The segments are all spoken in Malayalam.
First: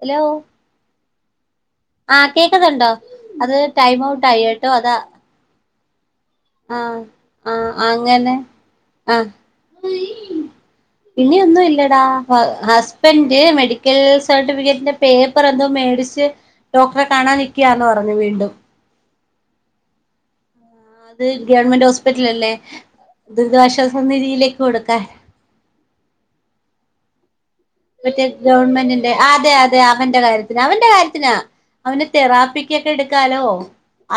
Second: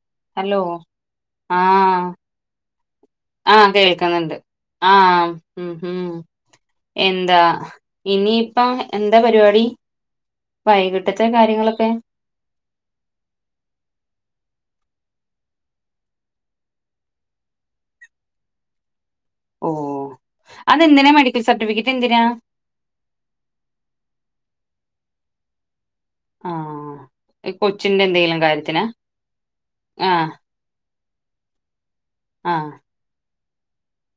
ഹലോ ഹലോ ആഹ് ആഹ് കേക്കന്നുണ്ടോ അത് ആഹ് ടൈം ഔട്ട് കേൾക്കുന്നുണ്ട് ആയി കേട്ടോ അതാ ആഹ് ഉം ഉം ആഹ് എന്താ ആഹ് ഇനി അങ്ങനെ ഇപ്പ എന്താ ആഹ് പരിപാടി വൈകിട്ടത്തെ ഇനി ഒന്നും കാര്യങ്ങളൊക്കെ ഇല്ലടാ ഹസ്ബൻഡ് മെഡിക്കൽ സർട്ടിഫിക്കറ്റിന്റെ പേപ്പർ എന്തോ മേടിച്ച് ഡോക്ടറെ കാണാൻ നിക്കയാന്ന് പറഞ്ഞു വീണ്ടും ഓ അതെന്തിനാ അത് മെഡിക്കൽ ഗവൺമെന്റ് സർട്ടിഫിക്കറ്റ് എന്തിനാ ഹോസ്പിറ്റലല്ലേ ദുരിതാശ്വാസ നിതിയിലേക്ക് കൊടുക്കാൻ ആഹ് ഈ കൊച്ചി മറ്റേ ഗവൺമെന്റിന്റെ അതെ അതെ അവന്റെ ആഹ് കാര്യത്തി അവന്റെ കാര്യത്തിനാ അവന് ആഹ് തെറാപ്പിക്കൊക്കെ എടുക്കാലോ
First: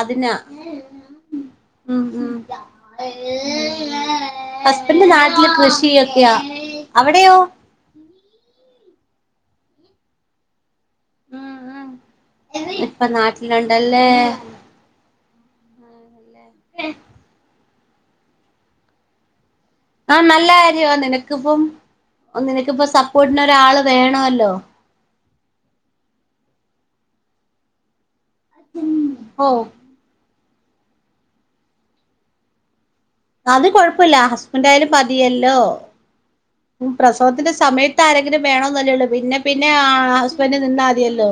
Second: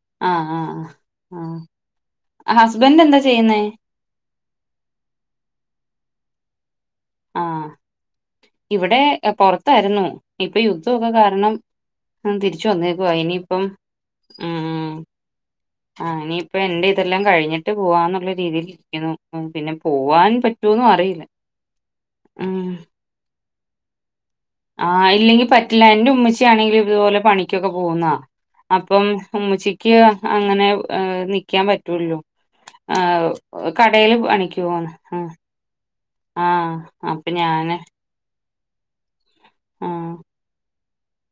അതിനാ ആഹ് ആഹ് ആഹ് ഉ ഉ ആ ഹസ്ബൻഡ് എന്താ ചെയ്യുന്നേ ഹസ്ബൻറ് നാട്ടില് കൃഷിയൊക്കെയാ അവിടെയോ ആഹ് ഇവിടെ പൊറത്തായിരുന്നു ഇപ്പൊ യുദ്ധമൊക്കെ കാരണം തിരിച്ചു ഇപ്പൊ വന്നേക്കുവ ഇനിയിപ്പം നാട്ടിലുണ്ടല്ലേ ഉം ആ ഇനിയിപ്പ എൻന്റെ ഇതെല്ലാം കഴിഞ്ഞിട്ട് പോവാന്നുള്ള രീതിൽ ഇരിക്കുന്നു പിന്നെ ആഹ് പോവാൻ നല്ല പറ്റോന്നും കാര്യമാ അറിയില്ല നിനക്കിപ്പം ഉം നിനക്കിപ്പ സപ്പോർട്ടിന് ഒരാള് വേണോല്ലോ ആ ഇല്ലെങ്കി പറ്റില്ല എന്റെ ഉമ്മച്ചി ആണെങ്കിലിതുപോലെ പണിക്കൊക്കെ പോകുന്നതാ അപ്പം ഉ ഓ ഉച്ചിക്ക് അങ്ങനെ നിക്കാൻ പറ്റുള്ളു ഹ് അത് കുഴപ്പമില്ല ഹസ്ബൻഡ ആായാലും മതിയല്ലോ ആഹ് അപ്പൊ പ്രസവത്തിന്റെ ഞാന് സമയത്ത് ത്ത് ആരങ്കിലും വേണന്നല്ലേള്ളു പിന്നെ പിന്നെ ആ ഹസ്ബൻഡ് നിന്നാ മതിയല്ലോ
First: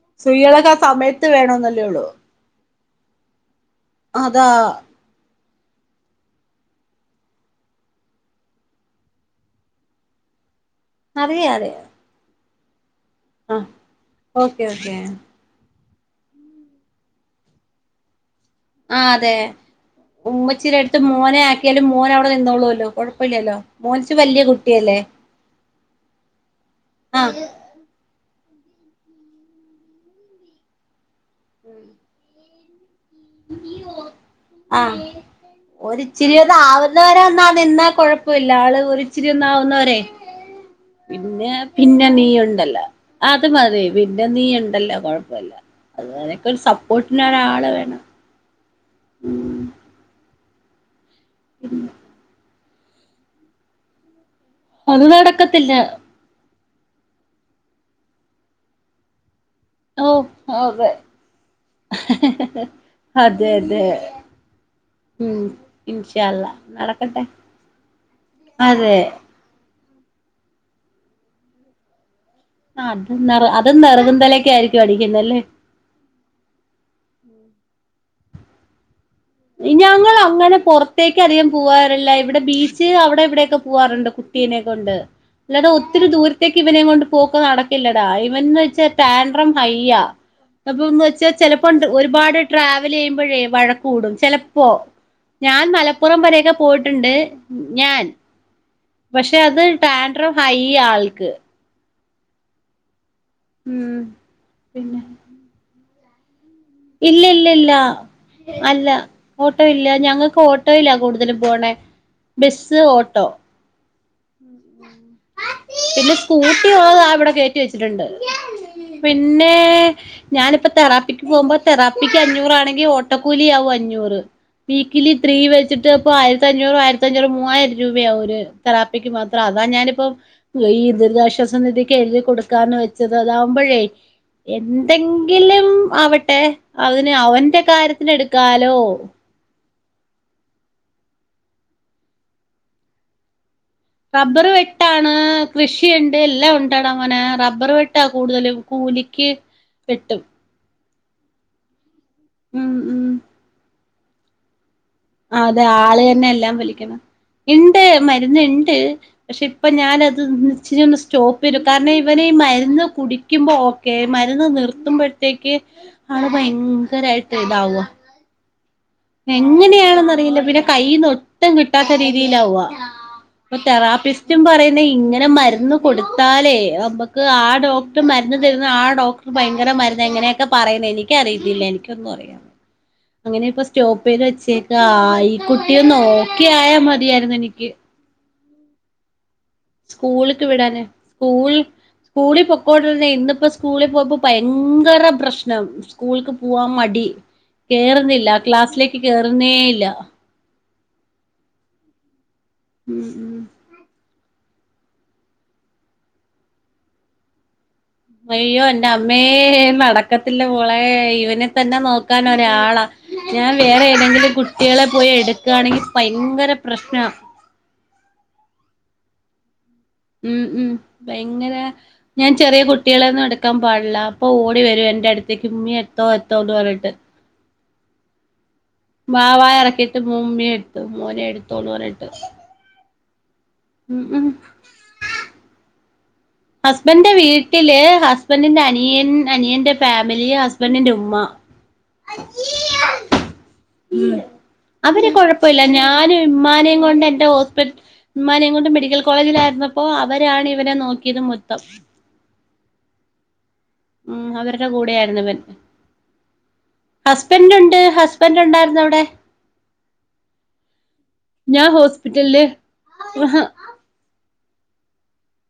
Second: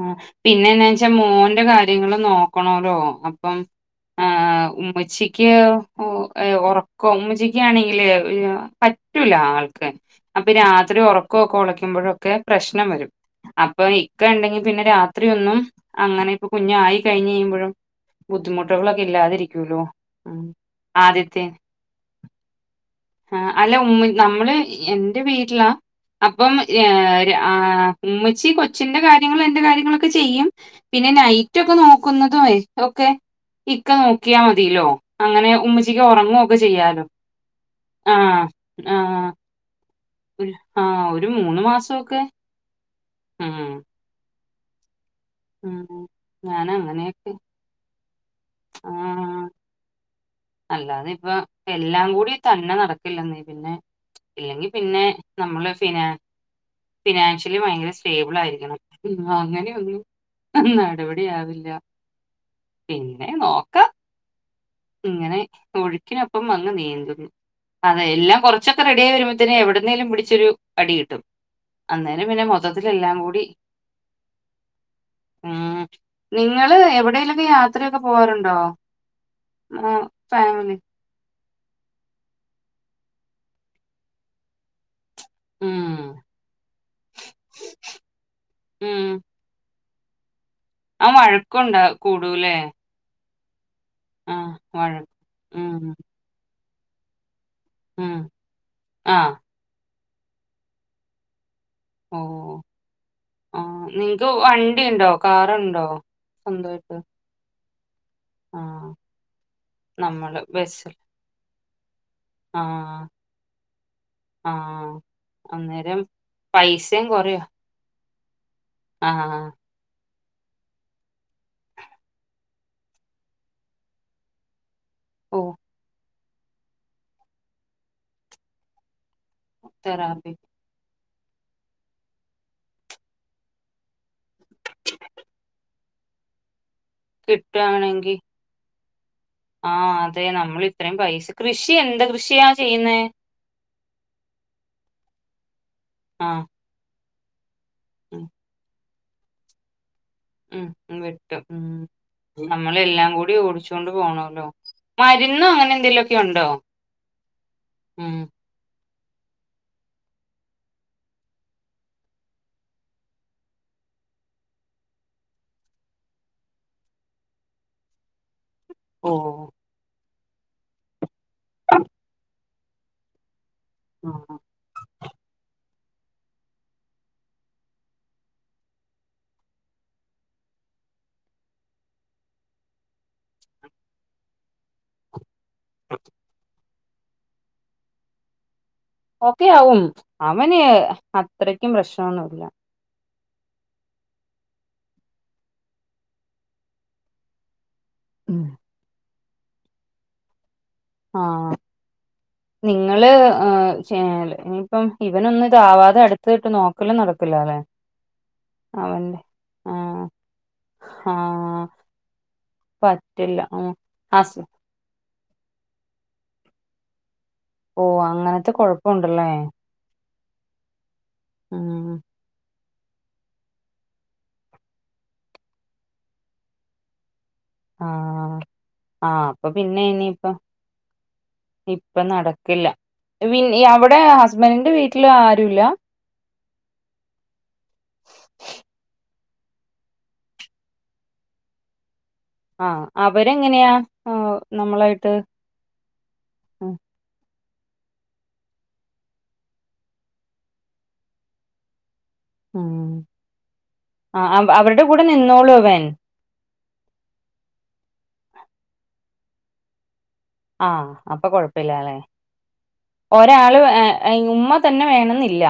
ആ സ്ത്രീകളൊക്കെ ആ പിന്നെന്ന് വെച്ചാ സമയത്ത് മോന്റെ വേണോന്നല്ലേ ഉള്ളൂ കാര്യങ്ങളും നോക്കണല്ലോ അപ്പം അതാ ആഹ് ഉമ്മച്ചിക്ക് ഉറക്കം ഉമ്മച്ചിക്കാണെങ്കില് പറ്റൂല ആൾക്ക് അപ്പൊ നി രാത്രി അറിയാം ഉറക്കൊക്കെ അറിയാം ഉളയ്ക്കുമ്പോഴൊക്കെ പ്രശ്നം വരും ആ അപ്പൊ ഇക്ക ഇണ്ടെങ്കിൽ ഓക്കെ ഓക്കെ രാത്രി ഒന്നും അങ്ങനെ ഇപ്പൊ കുഞ്ഞു ആയി കഴിഞ്ഞ് കഴുമ്പോഴും ബുദ്ധിമുട്ട് ആ് അതെ ഉമ്മച്ചീടെ എടുത്ത് മോനെ ആക്കിയാലും മോനവിടെ നിന്നോള്ളല്ലോ ആ അല്ല ഉമ്മ നമ്മള് എന്റെ വീട്ടിലാ അപ്പം ആ ആഹ് ആ ഉമ്മച്ചി കൊച്ചിന്റെ കാര്യങ്ങളും എന്റെ കാര്യങ്ങളൊക്കെ ചെയ്യും പിന്നെ നൈറ്റ് ഒക്കെ നോക്കുന്നതുംേ ഓക്കെ ഇക്ക നോക്കിയാ മതിലോ ആഹ് അങ്ങനെ ഉമ്മച്ചിക്ക് ഉറങ്ങുവൊക്കെ ചെയ്യാലോ ആഹ് കുഴപ്പമില്ല ആള് ഒരിിച്ചിരി ആഹ് ഒന്നാവുന്നവരെ ഒരു ആഹ് ഒരു പിന്നെ മൂന്ന് പിന്നെ മാസമൊക്കെ നീയുണ്ടല്ലോ അത് ഉം മതി പിന്നെ നീയുണ്ടല്ലോ കൊഴപ്പ പ്പല്ല ഉം അന്നേരാക്കെ ഒരു ഞാൻ സപ്പോർട്ടിന് അങ്ങനെയൊക്കെ ഒരാള് വേണം ഉം അല്ലാ തെ ഇപ്പൊ എല്ലാം കൂടി തന്നെ നടക്കില്ല നീ പിന്നെ ഇല്ലെങ്കി പിന്നെ അത് നമ്മള് നടക്കത്തില്ല ഫിനാൻ ഫിനാൻഷ്യലി ഭയങ്കര സ്റ്റേബിൾ ആയിരിക്കണം അനെ ഓ അതെ പിന്നെ അതെ അതെ നോക്കാം. ഇങ്ങനെ ഉം ഇൻഷാ ഒഴുക്കിനൊപ്പം അള്ളാ അങ്ങ് നടക്കട്ടെ നീന്തുന്നു അതെ എല്ലാം കൊറച്ചൊക്കെ അതെ റെഡി ആായി എവിടുന്നേലും പിടിച്ചൊരു അടി കിട്ടും അന്നേരം പിന്നെ മൊ ആ അത അതും നിെറകുന്തലൊക്കെ ആയിരിക്കും അടിക്കുന്നല്ലേ നിങ്ങള് എവിടെേലൊക്കെ യാത്രയൊക്കെ പോവാാറുണ്ടോ ഞങ്ങൾ അങ്ങനെ പുറ ത്തേക്ക് അധികം പോവാറില്ല ഇവിടെ ബീച്ച് അവിടെ ഇവിടെക്കെ പോവാറുണ്ട് കുട്ടീനെ കൊണ്ട് ഇല്ലടാ ഒത്തിരി ദൂരത്തേക്ക് ഇവനെ കൊണ്ട് പോക്ക് നടക്കില്ലടാ ഇവൻന്ന് വെച്ചാൽ ടാൻഡ്രം ഹയ്യ അപ്പൊന്ന് ആ വെച്ചാ വഴക്കുണ്ടാ ചിലപ്പോണ്ട് ഒരുപാട് കൂടൂല്ലേ? ട്രാ വല് ചെയ്യുമ്പോഴേ വഴക്ക് കൂടും ആ ചിലപ്പോ വഴക്ക്. ഞാൻ മലപ്പുറം വരെക്കെ പോയിട്ടുണ്ട് ഞാൻ ആ. പക്ഷെ അത് ടാൻഡ്രം ഹയ്യ ആൾക്ക് ഓ ആഹ് ഉം നിൻക്ക് പിന്നെ വണ്ടിണ്ടോ കാറുണ്ടോ സ്വന്തമായി ഇല്ലല്ലല്ല അല്ല ഓട്ടോ ഇല്ല ഞങ്ങൾക്ക് നമ്മള് ബസ്സിൽ. ഓട്ടോയില കൊടു ടുതൽ പോണേ ആ. ബസ്സ് ഓട്ടോ ആ. അന്നേരം പിന്നെ സ്കൂട്ടിയൊള്ളതാ പൈസയും ഇവിടെ കേ കൊറയും റ്റി വെച്ചിട്ടുണ്ട് ആഹ് പിന്നെ ഞാനിപ്പ തെറാപ്പിക്ക് പോകുമ്പോ തെറാപ്പിക്ക് അഞ്ഞൂറാണെങ്കിൽ ഓട്ടോക്കൂലി ആകും അഞ്ഞൂറ് വീക്കിലി ത്രീ ഓ വെച്ചിട്ട് അപ്പോ ആയിരത്തഞ്ഞൂറും ആയിരത്തഞ്ഞൂറും മൂവായിരം രൂപയാവും ഒരു തെറാപ്പിക്ക് മാത് ത്രം അതാ ഞാനിപ്പം തെറാപ്പി ഈ ദുരിതാശ്വാസ നിധിക്ക് എഴുതി കൊടുക്കാന്ന് വെച്ചത് അതാവുമ്പഴേ എന്തെങ്കിലും ആവട്ടെ അവന് അവൻ്റെ കാര്യത്തിന് കിട്ടുവാണെങ്കി എടുക്കാലോ ആഹ് അതെ നമ്മൾ ഇത്രയും പൈസ കൃഷി എന്ത്‌ കൃഷിയാ ചെയ്യുന്നെ റബ്ബർ വെട്ടാണ് കൃഷിയുണ്ട് ആഹ് എല്ലാം ഉണ്ടടാങ്ങനെ റ റബ്ബർ വെട്ടാ ഉം കൂടുതലും കൂലിക്ക് വെട്ടും ഉം വെട്ടും ഉം ഉം നമ്മള് ഉം എല്ലാം കൂടി ഓടിച്ചുകൊണ്ട് പോണോല്ലോ അതെ ആള് തന്നെ എല്ലാം വലിക്കണം ഇണ്ട് ഉം മരുന്ന് ഇണ്ട് പക്ഷേ ഇപ്പം ഞാനത് ന്ന് ഇച്ചിരി ഒന്ന് സ്റ്റോപ്പ് ചെയ്തു കാരണം ഇവനീ മരുന്ന് കുടി ക്കുമ്പോ ഓക്കെ മരുന്ന് നിർത്തുമ്പോഴത്തേക്ക് ആള് ഭയങ്കരമായിട്ട് ഇതാവ ഓ എങ്ങനെയാണെന്നറിയില്ല പിന്നെ കയ്ന്ന് ഒട്ടും കിട്ടാത്ത രീതിയിലാവാ ഇപ്പൊ ആഹ് തെറാപ്പിസ്റ്റും പറയുന്ന ഇങ്ങനെ മരുന്ന് കൊടുത്താലേ നമക്ക് ആ ഡോക്ടർ മരുന്ന് തരുന്ന ആ ഡോക്ടർ ഭയങ്കര മരുന്ന് എങ്ങനെയൊക്കെ പറയുന്ന എനി ക്കഅറിയത്തില്ല എനിക്കൊന്നും അറിയാ അങ്ങനെ ഇപ്പ സ്റ്റോപ് ചെയ്ത് വച്ചേക്കാ ഈ കുട്ടിയൊന്ന് ഒക്കെ ആയാ മതിയായിരുന്നു എനിക്ക് ഒക്കെ ആവും സ്കൂളിക്ക് അവന് അത്രക്കും പ്രശ്നൊന്നുല്ല ഇപ്പോഴന്നെ ഇന്നിപ്പോ സ്കൂളിൽ പോപ്പോ ഭയങ്കര പ്രശ്നം സ്കൂൾക്ക് പോവാൻ മടി കേറുന്നില്ല ക്ലാസ്സിലേക്ക് കേറുന്നേയില്ല ആഹ് ഉം നിങ്ങള് ഉം ആഹ് ചേ ഇനിയിപ്പം ഇവനൊന്നു ഇതാവാതെ അടുത്ത ഇട്ട് നോക്കലും നടക്കൂല്ലല്ലെ അയ്യോ എൻ്റെ അമ്മേ ആഹ് നടക്കത്തില്ല മോളെ ഇവനെ ആഹ് തന്നെ നോക്കാൻ ഒരാളാ പറ്റില്ല ഞാൻ ഉം വേറെ ഏതെങ്കിലും ഹസ് കുട്ടികളെ പോയി എടുക്കയാണെങ്കിൽ ഭയങ്കര പ്രശ്ന ഓ അങ്ങനത്തെ കൊഴപ്പൊണ്ടല്ലേ ഉം ഉം ഭയങ്കര ഉം ഞാൻ ചെറിയ കു കുട്ടികളൊന്നും എടുക്കാൻ പാടില്ല അപ്പോൾ ഓടി വരും എൻ്റെ അടുത്തേക്ക് ഉമ്മി എത്തോ എത്തോ എന്ന് പറഞ്ഞിട്ട് ആഹ് ആഹ് വാ വാ അപ്പൊ പിന്നെ ഇറക്കിയിട്ട് ഇനിയിപ്പം ഉമ്മി എടുത്തു മോനെ എടുത്തോന്ന് ഇപ്പം പറഞ്ഞിട്ട് നടക്കില്ല അവിടെ ഉം ഉം ഹസ്ബൻഡ്ന്റെ വീട്ടിൽ ആരുല്ല ഹസ്ബന്റെ വീട്ടില് ഹസ്ബൻഡിന്റെ അനിയൻ അനിയന്റെ ഫാമിലി ഹസ്ബൻഡിന്റെ ഉമ്മ ആഹ് അവരെങ്ങനെയാ ആഹ് നമ്മളായിട്ട് പ്പല്ല ഞാനും ഉം ഉമ്മനേം കൊണ്ട് എൻ്റെ ഹോസ്പി ഉമ്മാനേം കൊണ്ട് മെഡിക്കൽ കോളേജിലായിരുന്നപ്പോ അവരാണ് ഇവനേ നോക്കിയത് മൊത്തം ഉം ആഹ് അവരുടെ കൂടെ നിന്നോളോ ഇവൻ ഹസ്ബൻഡ് ഉണ്ട് ഹസ്ബൻഡ് ഉണ്ടായിരുന്നു അവിടെ ആഹ് അപ്പൊ ഞാൻ കുഴപ്പില്ല അല്ലേ ഹോസ്പിറ്റലില് ഒരാള് ഏഹ് ഉമ്മ തന്നെ വേണെന്നില്ല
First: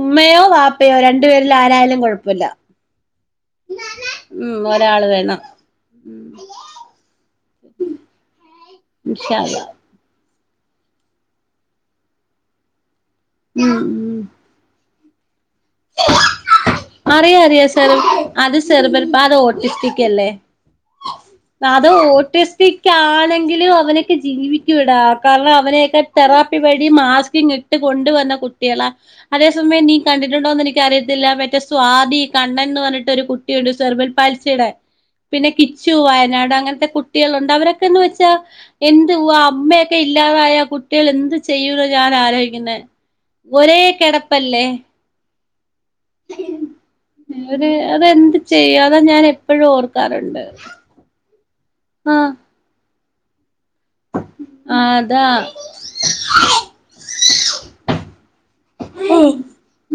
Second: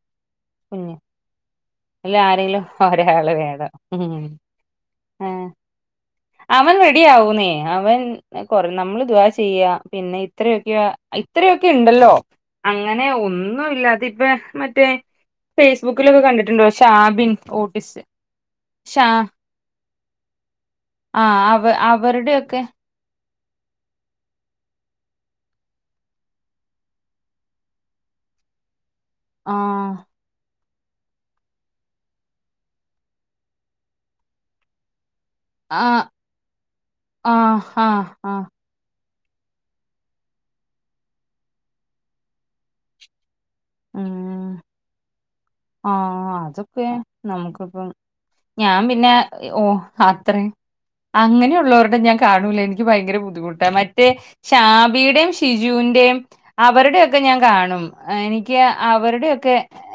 ഉമ്മയോ വാപ്പയോ രണ്ടു പേരിൽ ആരായാലും അയ്ല് കൊഴപ്പമില്ല ആരെങ്കിലും ഒരാള് വേണം ഉം ഹും ഉം ഒരാള് ഹേ വേണം അവൻ റെഡി ആവുന്നേ അവൻ കൊറെ നമ്മള് ദുവാ ഇൻഷാ അള്ളാ ചെയ്യാ പിന്നെ ഇത്രയൊക്കെ ഇത്രയൊക്കെയു ണ്ടല്ലോ അങ്ങനെ ഒന്ന് ഉം ഉം ഒന്നുംയില്ലാതിപ്പെ മറ്റേ ഫേയ്സ്ബുക്കിലൊക്കെ കണ്ടി അറിയാഅറിയാം സർ അത് ഷാ സെറിബ്രൽപാൽ ഓട്ടിസ്റ്റിക് അല്ലേ ആ അവ അത് അവരുടെയൊക്കെ ഓട്ടിസ്റ്റിക്ക് ക്കാണെങ്കിലും അവനൊക്കെ ജീവിക്കുടാ കാരണം അവനെയൊക്കെ തെറാപ്പി വഴി മാസ്കിംങ്ങ്- കൊണ്ടുവന്ന കുട്ടികളാ ആ അതേസമയം നീ കണ്ടി ണ്ടിട്ടുണ്ടോന്ന് എനിക്കറിയത്തില്ല മറ്റേ സ്വാതി കണ്ണൻന്ന് പറഞ്ഞിട്ട് ഒരു കുട്ടിയുണ്ട് സെർബൽ പാൽസിയുടെ- പിന്നെ ആ കിച്ചു വയനാട് അങ്ങനത്തെ ആ കുട്ടികളുണ്ട് ആ അവരൊക്കെന്ന് വെച്ചാ ആ എന്തുവാ അമ്മയൊക്കെ ഇല്ലാതായ കുട്ടികള് എന്ത് ചെയ്യൂന്നാ ഞാനാലോചിക്കുന്നേ- ഒരേ ഉം കെടപ്പല്ലേ- ആ അതൊക്കെ നമുക്കിപ്പം ഞാൻ ചെയ്യും അതാ പിന്നെ എപ്പോഴും ഓഹ് ഓർക്കാറുണ്ട് അത്രേം അങ്ങനെയുള്ളോരുടെ ഞാൻ ആ കാണൂല എനിക്ക് ഭയങ്കര ബുദ്ധിമുട്ടാ മ റ്റെ അതാ ഷാബിടേം ഷിജുന്റേം അവരുടെയൊക്കെ ഞാൻ കാണും എനിക്ക് അവരുടെയൊക്കെ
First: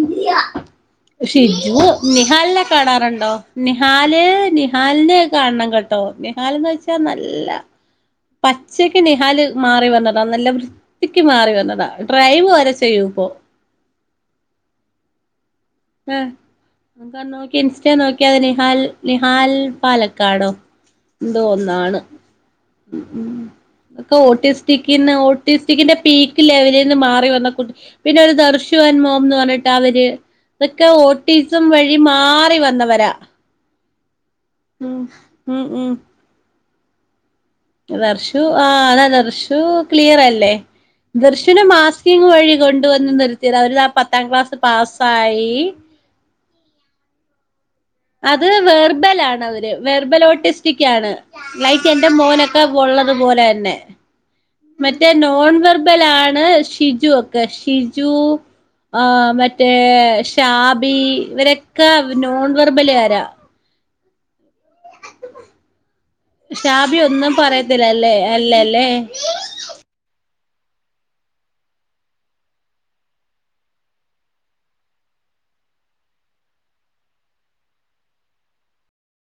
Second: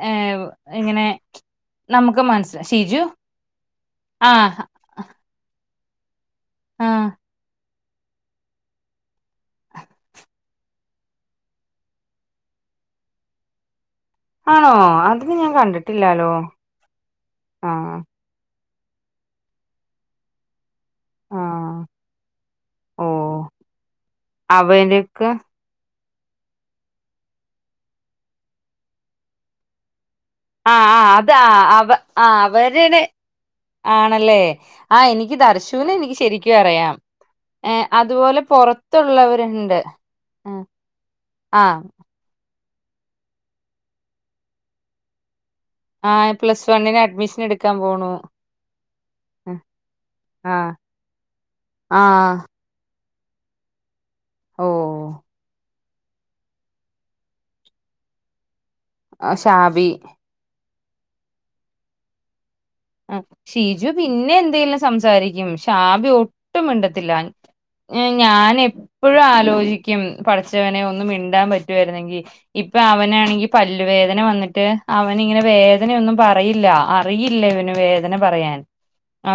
ഏഹ് ഇങ്ങനെ ഷിജു നമുക്ക് മനസ്സില നിഹാലിനെ ഷിജു കാണാറുണ്ടോ നിഹാല് നിഹ് ആഹ് നിഹാലിനെ കാണണം കേട്ടോ നിഹാലെന്ന്വച്ചാ ആഹ് നല്ല- പച്ചക്ക് നിഹാല് മാറി വന്നതാ നല്ല വൃത്തിക്ക് മാറി വന്നതാ ഡ്രൈവ് വരെ ചെയ്യൂം ഇപ്പോ ആണോ അതിന് ഞാൻ കണ്ടി ഏഹ് നോക്കി ഇൻസ്റ്റെ നോക്കിയ അത് നിഹാൽ നിഹാൽ പാലക്കാടോ എന്തോ ആഹ് ഒന്നാണ് ഓഹ് എന്തോ ഓട്ടിസ്റ്റിക്കിന്ന് അവര്ക്ക് ഓട്ടിസ് ചിക്കിന്റെ പീക്ക് ലെവലിന്ന് മാറി വന്നകുട്ടി പിന്നെ ഒരു ദർശുൻമോംന്ന് പറഞ്ഞിട്ട് അവര് ഇതൊക്കെ ആഹ് ആഹ് അത് ഓട്ടിസം ആഹ് അവ വഴി ആഹ് മാറി അവരെടെ വന്നവരാ ആണല്ലേ ഉം ആഹ് എനിക്ക് ഉം ദർശുനെ ഉം എനിക്ക് ശരിക്കും അറിയാം ഏഹ് ദർശു അതുപോലെ ആഹ് അതാ ദർശു പൊറത്തുള്ളവരുണ്ട്. ക്ലിയറല്ലേ ആഹ് ദർശുന് ആഹ് മാസ്- കിങ്ങ് വഴി കൊണ്ടു വന്ന് നിർത്തിതാ അവര് ദാ പത്താം ക്ലാസ് പാസ്സായി ആഹ് പ്ലസ് വണ്ണിന് അഡ്മിഷനെടു ക്കാൻ പോണു- അത് വെർബൽ ആണവര് വെർബൽ ആഹ് ഓട്ടിസ്റ്റിക്കാണ് ലൈക്ക് എന്റെ ആഹ് മോനെ ക്കെ ഒള്ളതുപോലെന്നെ ഓ മറ്റേ നോൺ വെർബലാണ് ഷിജു ഒക്കെ ഷിജു ആ, ആഹ് മറ്റേ ഷാബി ഷാബി ഇവരൊക്കെ നോൺ ആ, വെർബലുകാരാ ഷീജു പിന്നേം എന്തേലും സംസാരിക്കും ഷാബി ഒട്ടും ഷാബി മിണ്ടത്തില്ല- ഒന്നും ഏഹ് പറയത്തില്ലല്ലേ അല്ലല്ലേ ഞാനെപ്പഴും ആലോചിക്കും പടച്ചവനെ ഒന്നു മിണ്ടാൻ പറ്റ്വാര്ന്നെങ്കി- ഇപ്പൊ അവനാണെങ്കി പല്ലുവേദന വന്നിട്ട് അവൻ ഇങ്ങനെ വേദനയൊന്നും പറയില്ല അറിയില്ല ഇവന്- വേദന പറയാൻ